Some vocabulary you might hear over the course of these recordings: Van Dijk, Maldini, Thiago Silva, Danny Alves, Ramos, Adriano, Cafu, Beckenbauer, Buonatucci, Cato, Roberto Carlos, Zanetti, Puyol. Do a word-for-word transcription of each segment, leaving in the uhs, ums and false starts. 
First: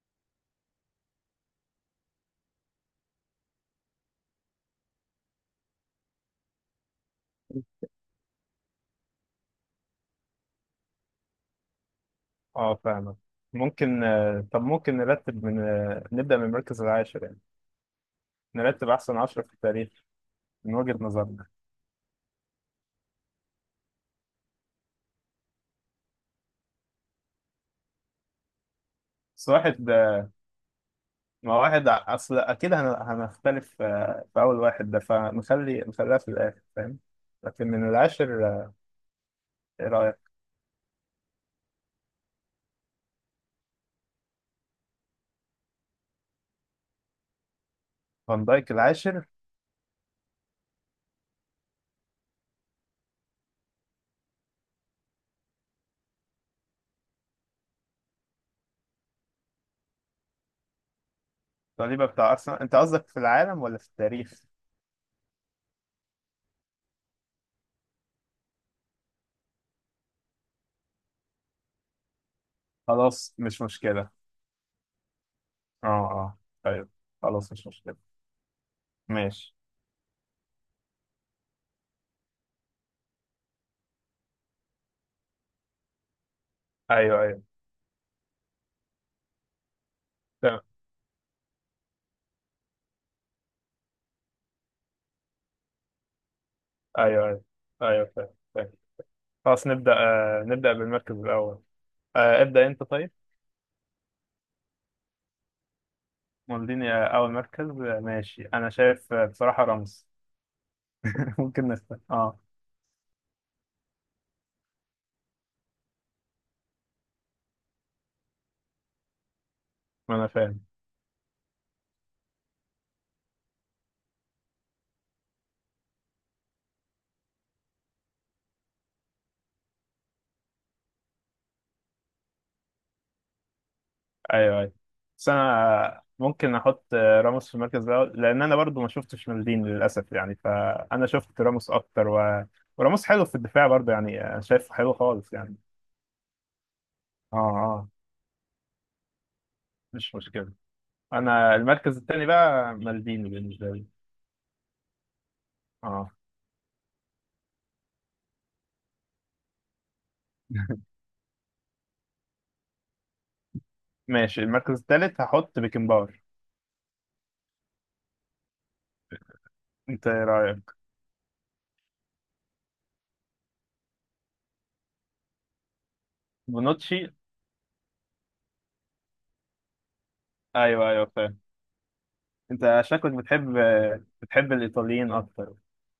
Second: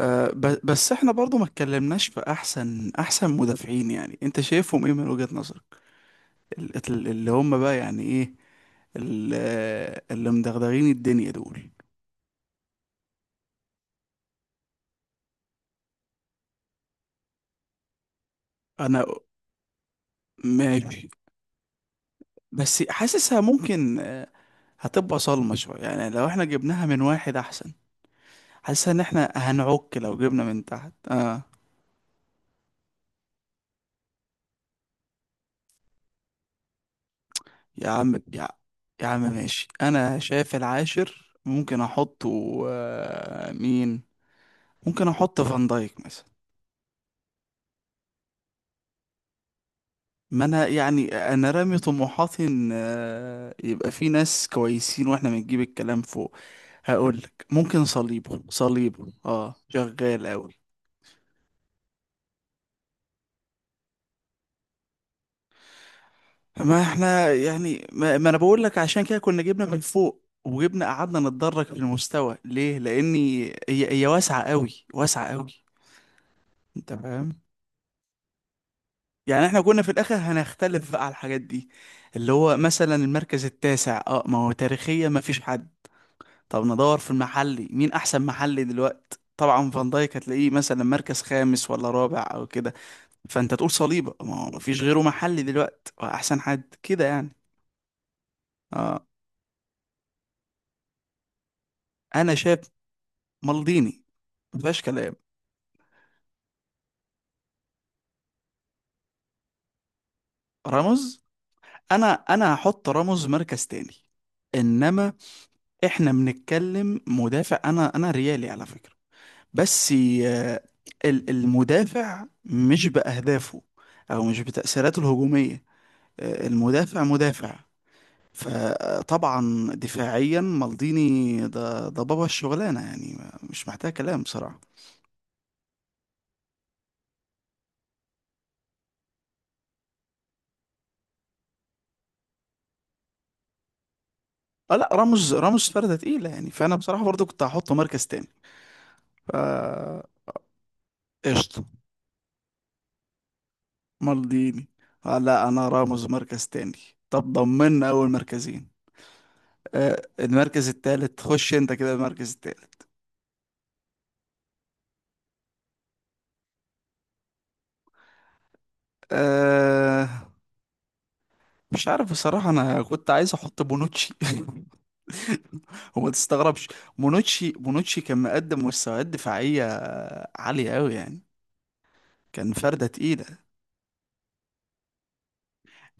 آه، ب- بس احنا برضو ما اتكلمناش في احسن احسن مدافعين، يعني انت شايفهم ايه من وجهة نظرك؟ ال- ال- اللي هم بقى يعني ايه؟ ال- آه، اللي مدغدغين الدنيا دول. اه، فاهمك. ممكن آه، طب ممكن نرتب من آه، نبدأ من المركز العاشر يعني، نرتب انا أحسن عشرة في التاريخ من وجهة ماشي، نظرنا. بس حاسسها ممكن آه، هتبقى صلمة شوية يعني لو احنا جبناها من واحد، احسن حاسسها ان احنا بس واحد هنعك لو آه، جبنا من تحت. اه، ما واحد ع- أصل أكيد هن- هنختلف آه، في أول واحد ده، فنخلي نخليها في الآخر فاهم. لكن من يا عم العاشر يا, آه، يا عم ماشي، إيه انا رأيك؟ شايف العاشر ممكن احطه آه، مين. ممكن احط فان دايك مثلا. فان دايك العاشر؟ ما انا يعني، انا رامي طموحاتي ان آه، يبقى في ناس كويسين واحنا بنجيب الكلام فوق. هقول لك، ممكن صليبه صليبه اه شغال قوي. صليبة بتاع أرسنال؟ أنت قصدك في العالم ولا في التاريخ؟ ما احنا يعني، ما, ما انا بقول لك عشان كده كنا جبنا من فوق وجبنا قعدنا نتدرج في المستوى ليه، خلاص لاني مش هي هي مشكلة. واسعه قوي، واسعه قوي. اه، اه، أيوه. انت فاهم، خلاص مش مشكلة. يعني ماشي. احنا كنا في الاخر هنختلف بقى على الحاجات دي، اللي هو مثلا المركز التاسع اه ما هو تاريخيا ما فيش حد. طب ندور في أيوه أيوه. المحلي، مين احسن محلي دلوقتي؟ طبعا فان دايك هتلاقيه تمام. مثلا مركز خامس ولا رابع او كده. فانت تقول صليبه، ما هو مفيش غيره محلي دلوقتي احسن حد كده أيوه يعني. أيوه. أيوه فاهم. اه، خلاص نبدأ آه، نبدأ بالمركز الأول. انا آه، شايف ابدأ أنت طيب. مالديني مفيهاش كلام. مولديني آه، أول مركز آه، ماشي. أنا شايف آه، بصراحة رمز. راموس، ممكن نفتح. انا أه انا هحط راموس مركز تاني. انما احنا بنتكلم مدافع، انا انا ريالي على فكره، بس ما أنا آه، فاهم. ال- المدافع مش باهدافه او مش بتاثيراته الهجوميه، آه، المدافع مدافع. فطبعا دفاعيا مالديني ده ده بابا الشغلانه يعني، مش محتاج كلام أيوه بصراحه. أيوه. بس أنا آه، ممكن أحط آه، راموس في المركز الأول، لأن أنا برضو ما شفتش مولديني للأسف يعني، فأنا شفت راموس أكتر، و وراموس حلو في الدفاع برضو يعني آه، شايفه اه لا، حلو راموس خالص يعني. راموس فرده تقيله يعني، فانا بصراحه برضو أه كنت هحطه أه مركز تاني. ف مش مشكلة. أنا قشطه، المركز التاني بقى مالديني بالنسبة لي. مالديني. آه لا، انا راموس أه. مركز تاني. طب ضمننا اول مركزين. آه المركز التالت، خش انت كده المركز التالت. ماشي المركز التالت هحط بيكنباور. انت آه ايه رايك؟ مش عارف بصراحه، انا كنت عايز احط بونوتشي وما تستغربش. بونوتشي؟ مونوتشي مونوتشي كان مقدم مستويات دفاعية عالية ايوه قوي ايوه يعني، فاهم. كان انت فردة شكلك تقيلة. بتحب بتحب الايطاليين اكتر.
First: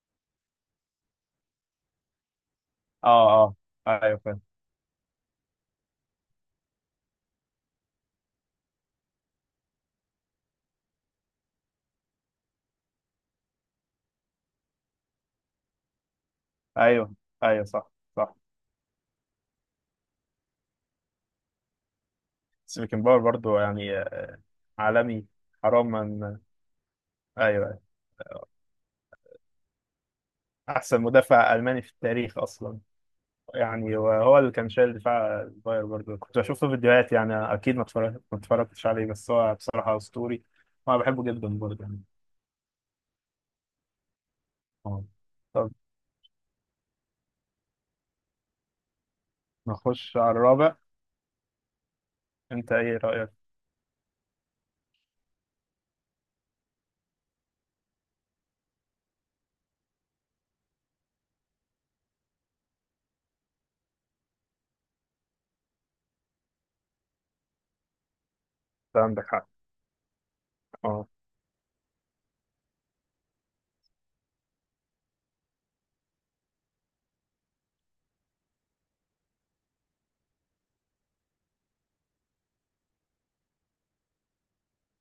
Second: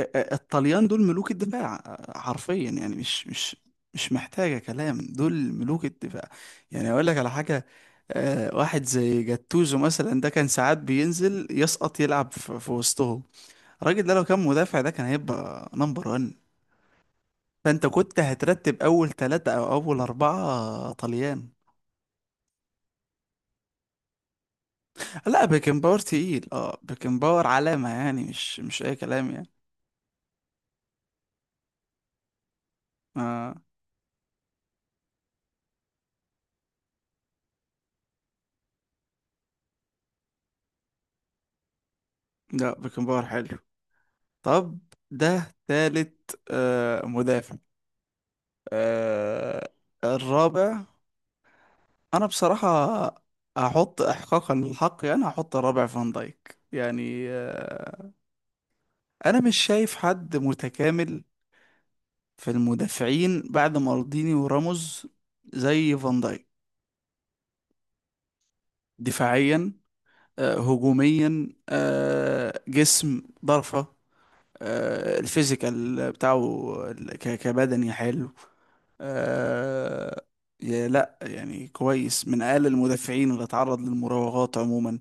ا- ا- الطليان دول ملوك الدفاع حرفيا يعني، اه مش اه. مش مش ايوه فاهم. محتاجة كلام، دول ملوك الدفاع. يعني اقول لك على حاجة، آه، واحد زي جاتوزو مثلا ده كان ساعات بينزل يسقط يلعب في في وسطهم. الراجل ده لو كان مدافع ده كان هيبقى نمبر واحد. ايوه ايوه فانت صح كنت صح. هترتب اول ثلاثة او اول اربعة طليان. سيبيكن باور برضو يعني آه، عالمي. لا حرام بيكنباور من ايوه. تقيل، اه بيكنباور أيوة. علامة يعني، مش مش اي كلام يعني. احسن مدافع الماني في التاريخ اصلا آه يعني، وهو اللي كان شايل دفاع الباير برضو، كنت بشوف له فيديوهات يعني، اكيد ما اتفرج- ما اتفرجتش عليه، بس هو بصراحه اسطوري، وانا بحبه جدا برضو يعني. لا بيكنباور حلو. طب اه ده طب تالت آه مدافع. آه نخش على الرابع. الرابع، انا بصراحة انت ايه رايك؟ هحط احقاقا للحق يعني، هحط الرابع فان دايك يعني آه انا مش شايف حد متكامل في المدافعين بعد مالديني وراموس زي فان دايك. انت عندك حق. دفاعيا، آه اه هجوميا، آه جسم ضرفة، آه، الفيزيكال بتاعه، ال- ك- كبدني حلو، آه، يا لا يعني كويس، من اقل المدافعين اللي اتعرض للمراوغات عموما،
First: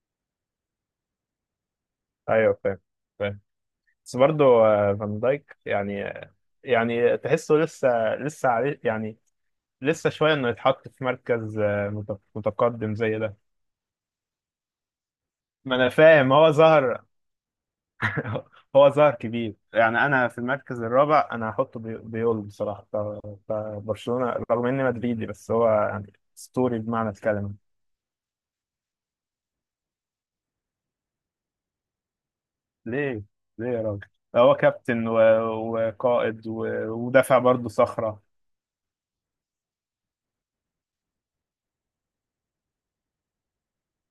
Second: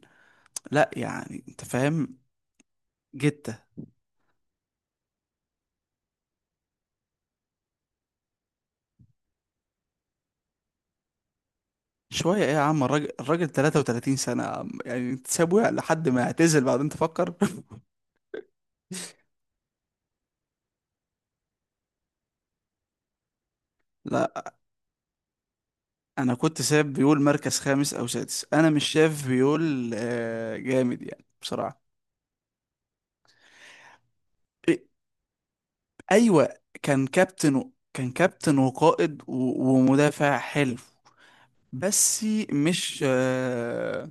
لا يعني انت فاهم ايوه فاهم فاهم. جته. بس برضه آه، فان دايك يعني آه، يعني تحسه لسه لسه عليه يعني، لسه شويه انه يتحط في مركز آه، مت- شويه ايه يا عم، متقدم الراجل زي ده. الراجل تلاتة وتلاتين سنه يا عم. يعني انت سابه ما انا لحد ما فاهم. هو يعتزل بعدين ظهر. تفكر؟ هو ظهر كبير يعني. انا في المركز الرابع انا هحطه بي- بيول بصراحه، ف- فبرشلونه لا رغم اني مدريدي بس هو يعني انا كنت اسطوري ساب بمعنى بيقول الكلمه. مركز خامس او سادس، انا مش شايف بيقول آه، جامد يعني بصراحه. ليه؟ ليه يا راجل؟ هو إيه، كابتن و- وقائد ايوه، و- كان ودافع كابتن برضه و... كان صخره. كابتن وقائد و... ومدافع حلو، بس مش آه،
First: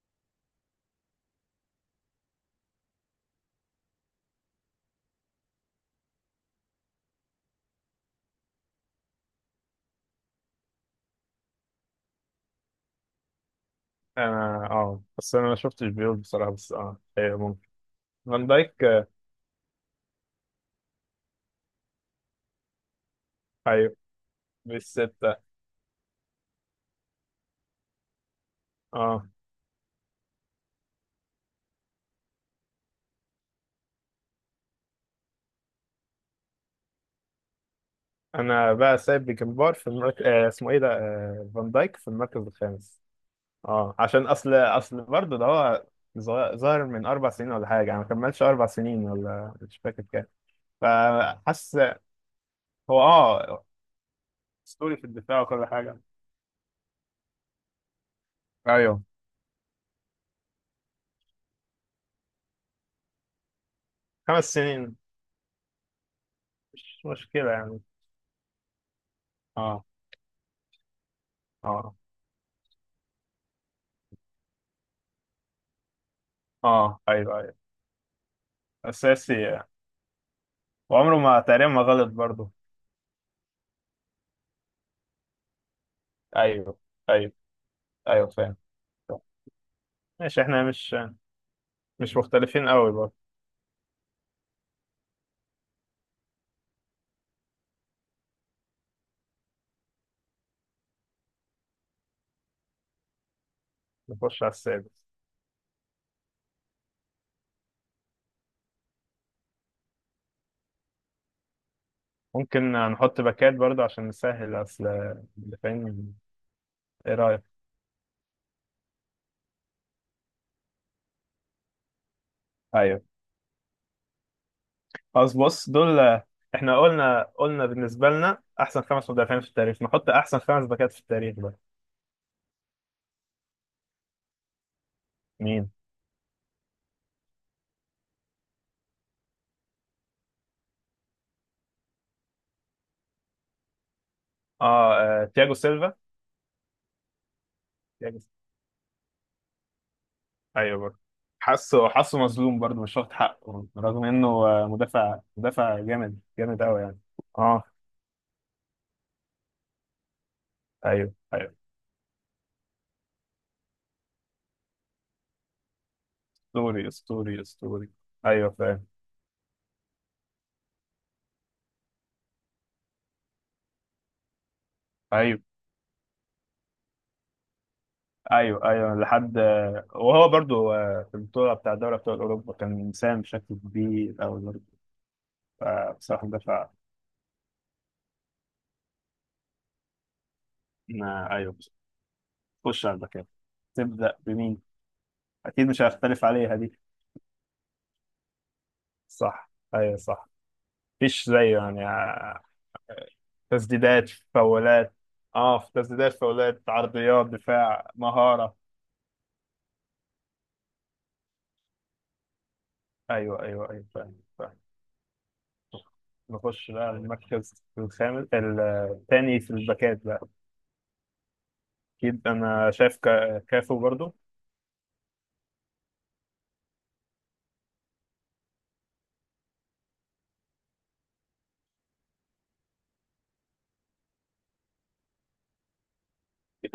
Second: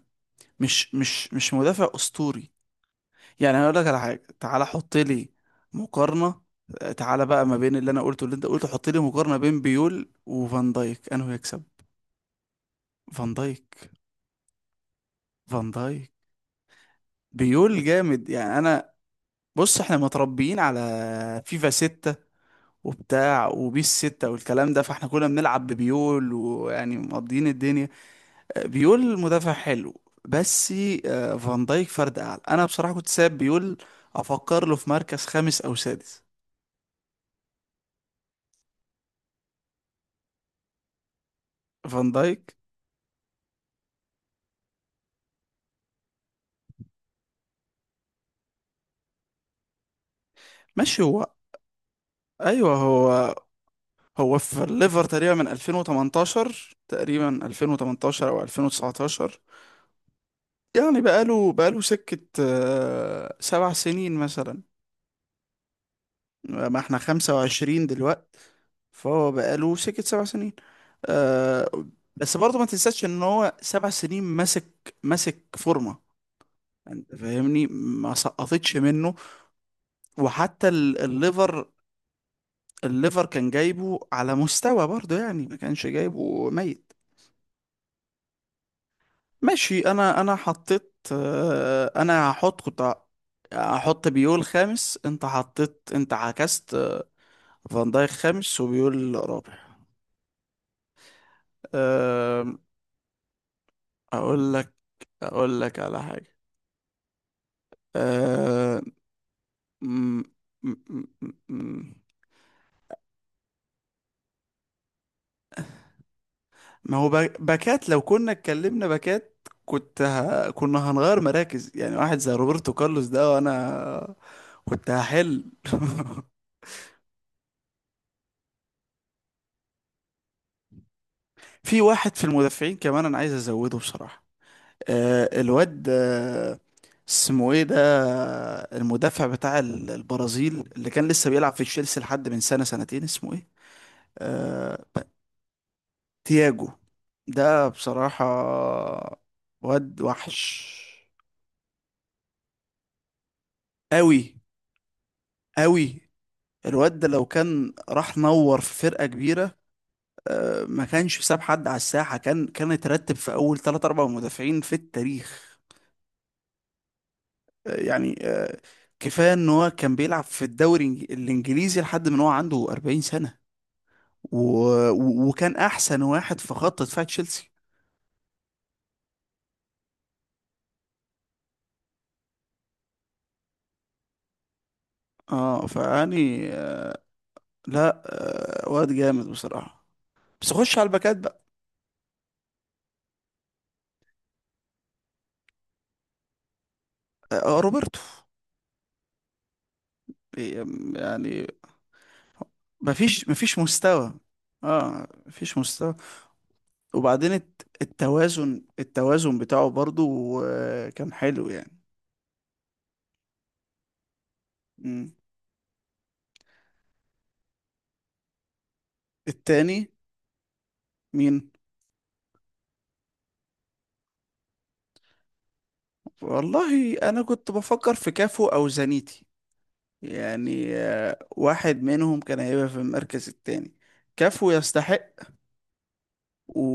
مش مش مش مدافع اسطوري. يعني انا اقول لك على حاجه، تعالى حط لي مقارنه، آه، تعالى بقى ما بين اللي انا قلته واللي انت قلته، حط لي مقارنه بين بيول وفان دايك، انه يكسب فان دايك. انا اه بس انا ما فان شفتش دايك بيول بصراحه، بس اه هي ممكن بيول جامد فان يعني. دايك انا آه، بص، احنا متربيين على فيفا ستة وبتاع وبيس ايوه ستة والكلام ده، فاحنا كنا بالستة. بنلعب ببيول ويعني مقضيين الدنيا. بيول اه. مدافع حلو، بس آه، فان دايك فرد اعلى. انا بصراحه كنت ساب بيول افكر له في مركز خامس او سادس. انا بقى سايب بيكمبار في المركز آه اسمه ايه ده آه فان دايك فان في المركز دايك، الخامس. اه عشان اصل اصل برضه ده هو ظا- ظاهر من اربع سنين ولا حاجه، انا ما كملش اربع سنين ولا مش فاكر كام، ماشي هو، فحاسس ايوه هو هو، اه هو في اسطوري في الليفر تقريبا الدفاع من وكل حاجه. ألفين وتمنتاشر، تقريبا ألفين وتمنتاشر او ايوه ألفين وتسعتاشر. يعني بقاله بقاله سكه آه، سبع سنين خمس مثلا. سنين. ما احنا مش خمسة مشكله يعني. وعشرين دلوقت، فهو بقاله اه سكة سبع سنين. آه اه بس برضه ما تنساش ان هو سبع سنين ماسك ماسك فورمة، اه. انت ايوه ايوه فاهمني، ما سقطتش منه. اساسي يعني. وحتى ال- وعمره ما الليفر، تقريبا ما غلط برضه. الليفر كان جايبه على مستوى برضه يعني، ما كانش جايبه ايوه ميت. ايوه ايوه فاهم. طب، ماشي، انا انا ماشي. احنا حطيت، مش آه مش انا هحط، مختلفين قوي كنت برضه. هحط بيول خامس، انت حطيت، انت عكست فان دايك خامس وبيول رابع. آه، نخش على اقول لك السادس. اقول لك على حاجه. أه... م... م... م... م- ممكن نحط باكات برضه عشان نسهل اصل اللي فاهم. ما هو ايه باك- رايك؟ باكات، لو كنا اتكلمنا باكات كنت ه... كنا هنغير مراكز، يعني واحد زي روبرتو ايوه. كارلوس ده، وانا كنت خلاص هحل بص دول، احنا قلنا قلنا بالنسبه لنا احسن خمس مدافعين في التاريخ، نحط احسن خمس باكات في التاريخ بقى. في واحد في المدافعين كمان انا عايز ازوده بصراحه، أه... مين؟ الواد أه... اسمه ايه ده؟ المدافع بتاع ال- البرازيل، اللي كان لسه بيلعب في تشيلسي لحد من سنه سنتين، اسمه ايه؟ اه, أه... آه تياجو سيلفا. تياجو. ده تياجو بصراحة سيلفا. واد وحش ايوه برضه. حاسه حاسه مظلوم برضه، مش واخد حقه، رغم انه أوي، آه، مدافع مدافع أوي. جامد جامد قوي الواد يعني. ده لو اه كان راح نور في فرقة كبيرة، ما ايوه كانش ساب ايوه. حد على الساحة، كان كان اترتب في أول تلاتة أربعة مدافعين في التاريخ. اسطوري اسطوري آه، اسطوري. يعني، ايوه آه، فاهم. كفاية إن هو كان بيلعب في الدوري الإنج- الإنجليزي لحد من هو عنده أربعين سنة، و... و- ايوه وكان أحسن واحد في خط دفاع تشيلسي. ايوه ايوه لحد. وهو برضو في البطوله بتاع دوري ابطال اوروبا كان مساهم بشكل كبير قوي برضه، اه، فبصراحه فيعني دفع. آه، لا، آه، واد جامد بصراحة، بس خش على الباكات. ما- ايوه خش على الباكات. تبدا بمين؟ اكيد مش هختلف عليها دي. آه، روبرتو. صح ايوه صح. مفيش يعني زيه يعني آه، مفيش مفيش تسديدات مستوى، فاولات. اه مفيش اه في مستوى. تسديدات فاولات عرضيات وبعدين الت- دفاع مهاره. التوازن التوازن بتاعه برضو آه، كان حلو يعني. ايوه ايوه ايوه فاهم فاهم. مم. نخش بقى المركز الخامس الثاني في التاني الباكات بقى. مين؟ اكيد انا شايف كا- كافو برضو والله انا كنت بفكر في كافو او زانيتي، يعني آه، واحد منهم كان هيبقى في المركز التاني. كافو يستحق،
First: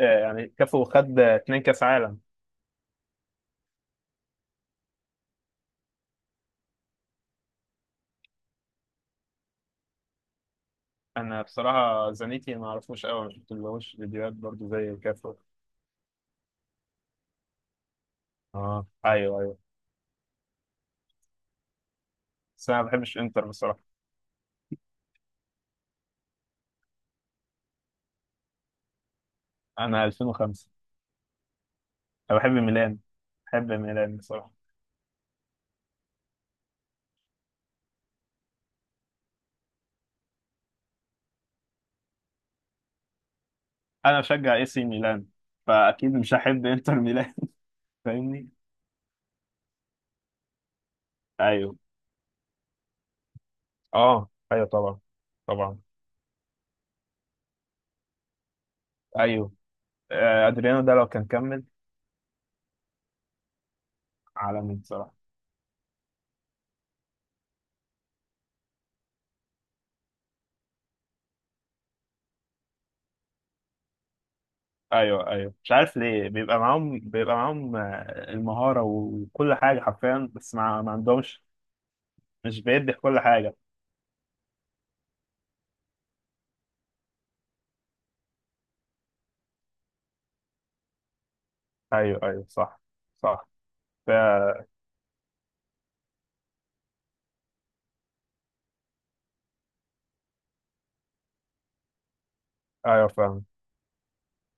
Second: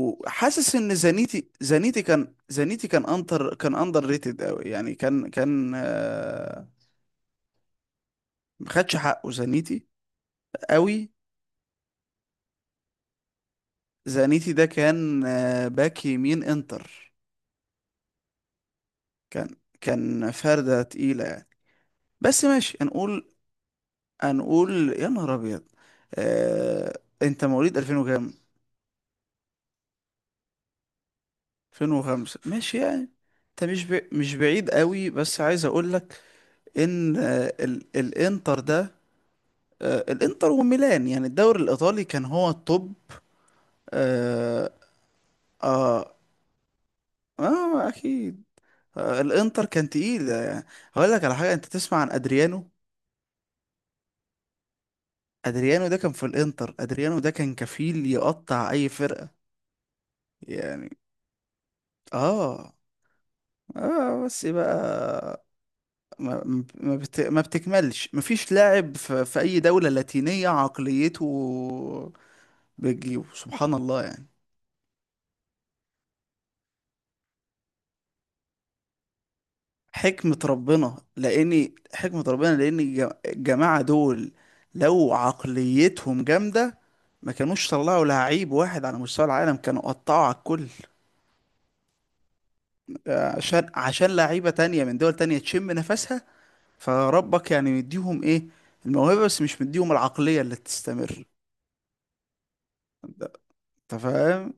آه، يعني كافو ان خد زانيتي اتنين كاس زانيتي عالم. كان، زانيتي كان انتر، كان اندر ريتد قوي يعني، كان كان آه، ما خدش حقه زانيتي، قوي. انا بصراحه زانيتي ما اعرفوش قوي، ما شفتلهوش فيديوهات زانيتي ده برضو زي كان كافو. آه، باك يمين انتر، اه ايوه كان ايوه. كان فردة تقيلة يعني. بس بس ماشي، انا ما بحبش هنقول انتر بصراحه. هنقول يا نهار ابيض. آه، انت مواليد ألفين وكام؟ انا ألفين وخمسة. انا ألفين وخمسة بحب ماشي ميلان. يعني. انت بحب مش ب... ميلان مش بصراحه. بعيد قوي، بس عايز اقول لك ان آه، ال... الانتر ده، آه، الانتر وميلان يعني الدوري الايطالي كان هو التوب. انا بشجع اي اه، سي ميلان، فاكيد آه... مش هحب انتر ميلان. آه... اكيد. فاهمني. آه، الانتر كان تقيل، آه، هقول لك على حاجه، انت ايوه. تسمع عن ادريانو؟ اه ايوه طبعا. طبعا ادريانو ده كان في الانتر، ادريانو ده كان كفيل يقطع اي فرقه ايوه آه، ادريانو يعني. ده لو كان كمل اه اه، بس عالمي بصراحة. بقى ما ما ما بت... ما بتكملش، مفيش لاعب في... في اي دوله لاتينيه عقليته بتجيبه، سبحان الله يعني. ايوه ايوه. مش عارف ليه بيبقى معاهم بيبقى معاهم آه، المهارة وكل حاجة حرفيا، حكمة بس ما, ما ربنا عندهمش لأني حكمة ربنا مش لأن بيدي في الج- كل حاجة. الجماعة دول لو عقليتهم جامدة ما كانوش طلعوا لعيب واحد على مستوى العالم، كانوا قطعوا على الكل. ايوه ايوه صح آه، صح. عشان عشان ف... لعيبة تانية من دول تانية تشم نفسها، فربك يعني مديهم ايه؟ الموهبة بس، مش مديهم العقلية اللي تستمر. ايوه انت فاهم. أنت فاهم.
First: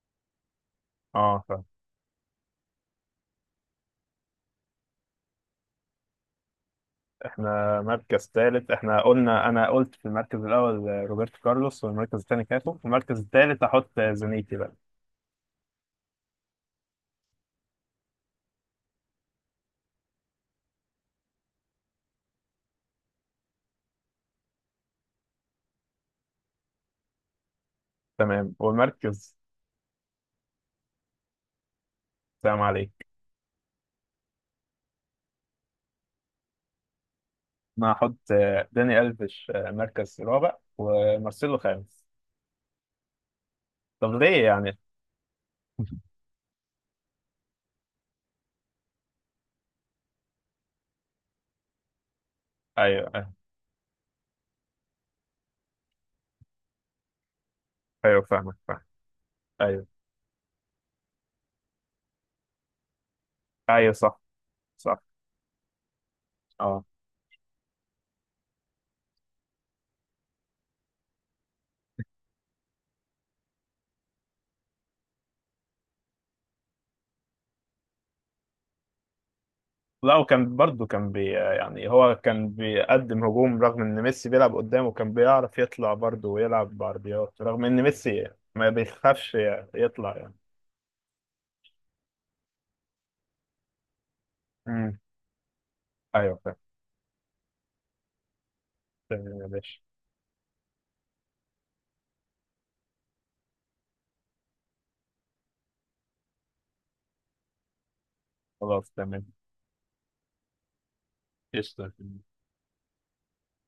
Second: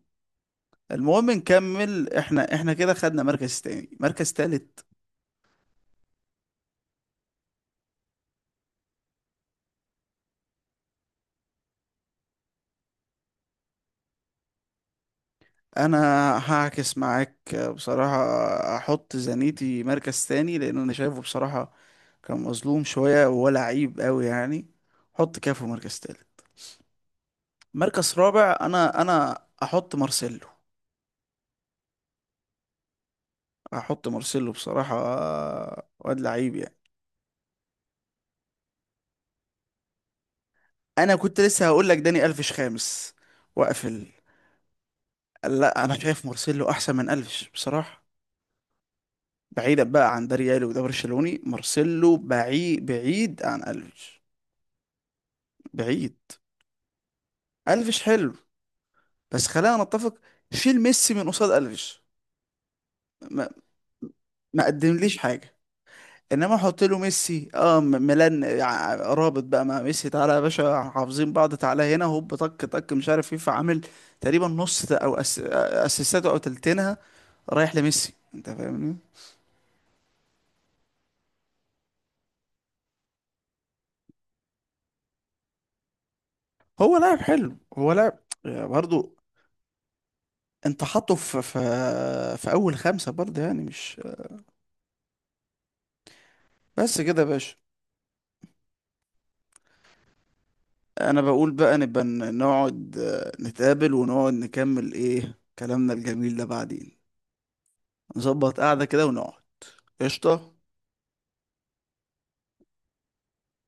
المهم اه فاهم. نكمل، احنا احنا كده خدنا مركز تاني، مركز تالت. احنا مركز ثالث، احنا قلنا، انا قلت في المركز الاول آه، روبرتو كارلوس، والمركز الثاني كاتو، والمركز الثالث هحط آه، زانيتي بقى. انا هعكس معاك بصراحة، احط زانيتي مركز تاني لان انا شايفه بصراحة كان مظلوم شوية وهو لعيب قوي يعني. حط كافو مركز تالت. مركز تمام رابع انا والمركز. انا احط مارسيلو، سلام عليك. احط مارسيلو بصراحة، واد لعيب يعني. انا هحط آه، داني الفيش آه، مركز رابع انا كنت ومارسيلو لسه هقول لك خامس. داني الفيش خامس واقفل. طب ليه يعني؟ لا انا شايف مارسيلو احسن من الفيش بصراحة، بعيدا بقى عن ده ريالي وده برشلوني، مارسيلو بعيد ايوه بعيد عن الفيش، بعيد. الفيش ايوه حلو، فاهمك فاهم. بس خلينا ايوه نتفق، شيل ميسي من قصاد الفيش، ما, ايوه صح ما صح. قدمليش حاجه. انما احط اه له ميسي، اه م- ميلان ع- رابط بقى مع ميسي، تعالى يا باشا حافظين بعض، تعالى هنا هوب طك طك، مش عارف ايه، فعامل تقريبا نص ت- او أس... اسيستاته او تلتينها رايح لميسي، انت فاهمني. لا وكان برضه كان بي يعني هو كان بيقدم هجوم رغم ان ميسي بيلعب قدامه، كان بيعرف يطلع برضه ويلعب هو لاعب بعرضيات حلو، رغم ان هو لاعب ميسي ما برضه، بيخافش يطلع يعني. انت حاطه في في في اول خمسة برضه يعني مش امم ايوه فاهم. بس كده يا باشا. تمام يا باشا. انا بقول بقى نبقى ن- نقعد آه، نتقابل ونقعد نكمل ايه كلامنا الجميل ده بعدين، نظبط قعدة خلاص كده تمام. ونقعد. قشطة. قشطة.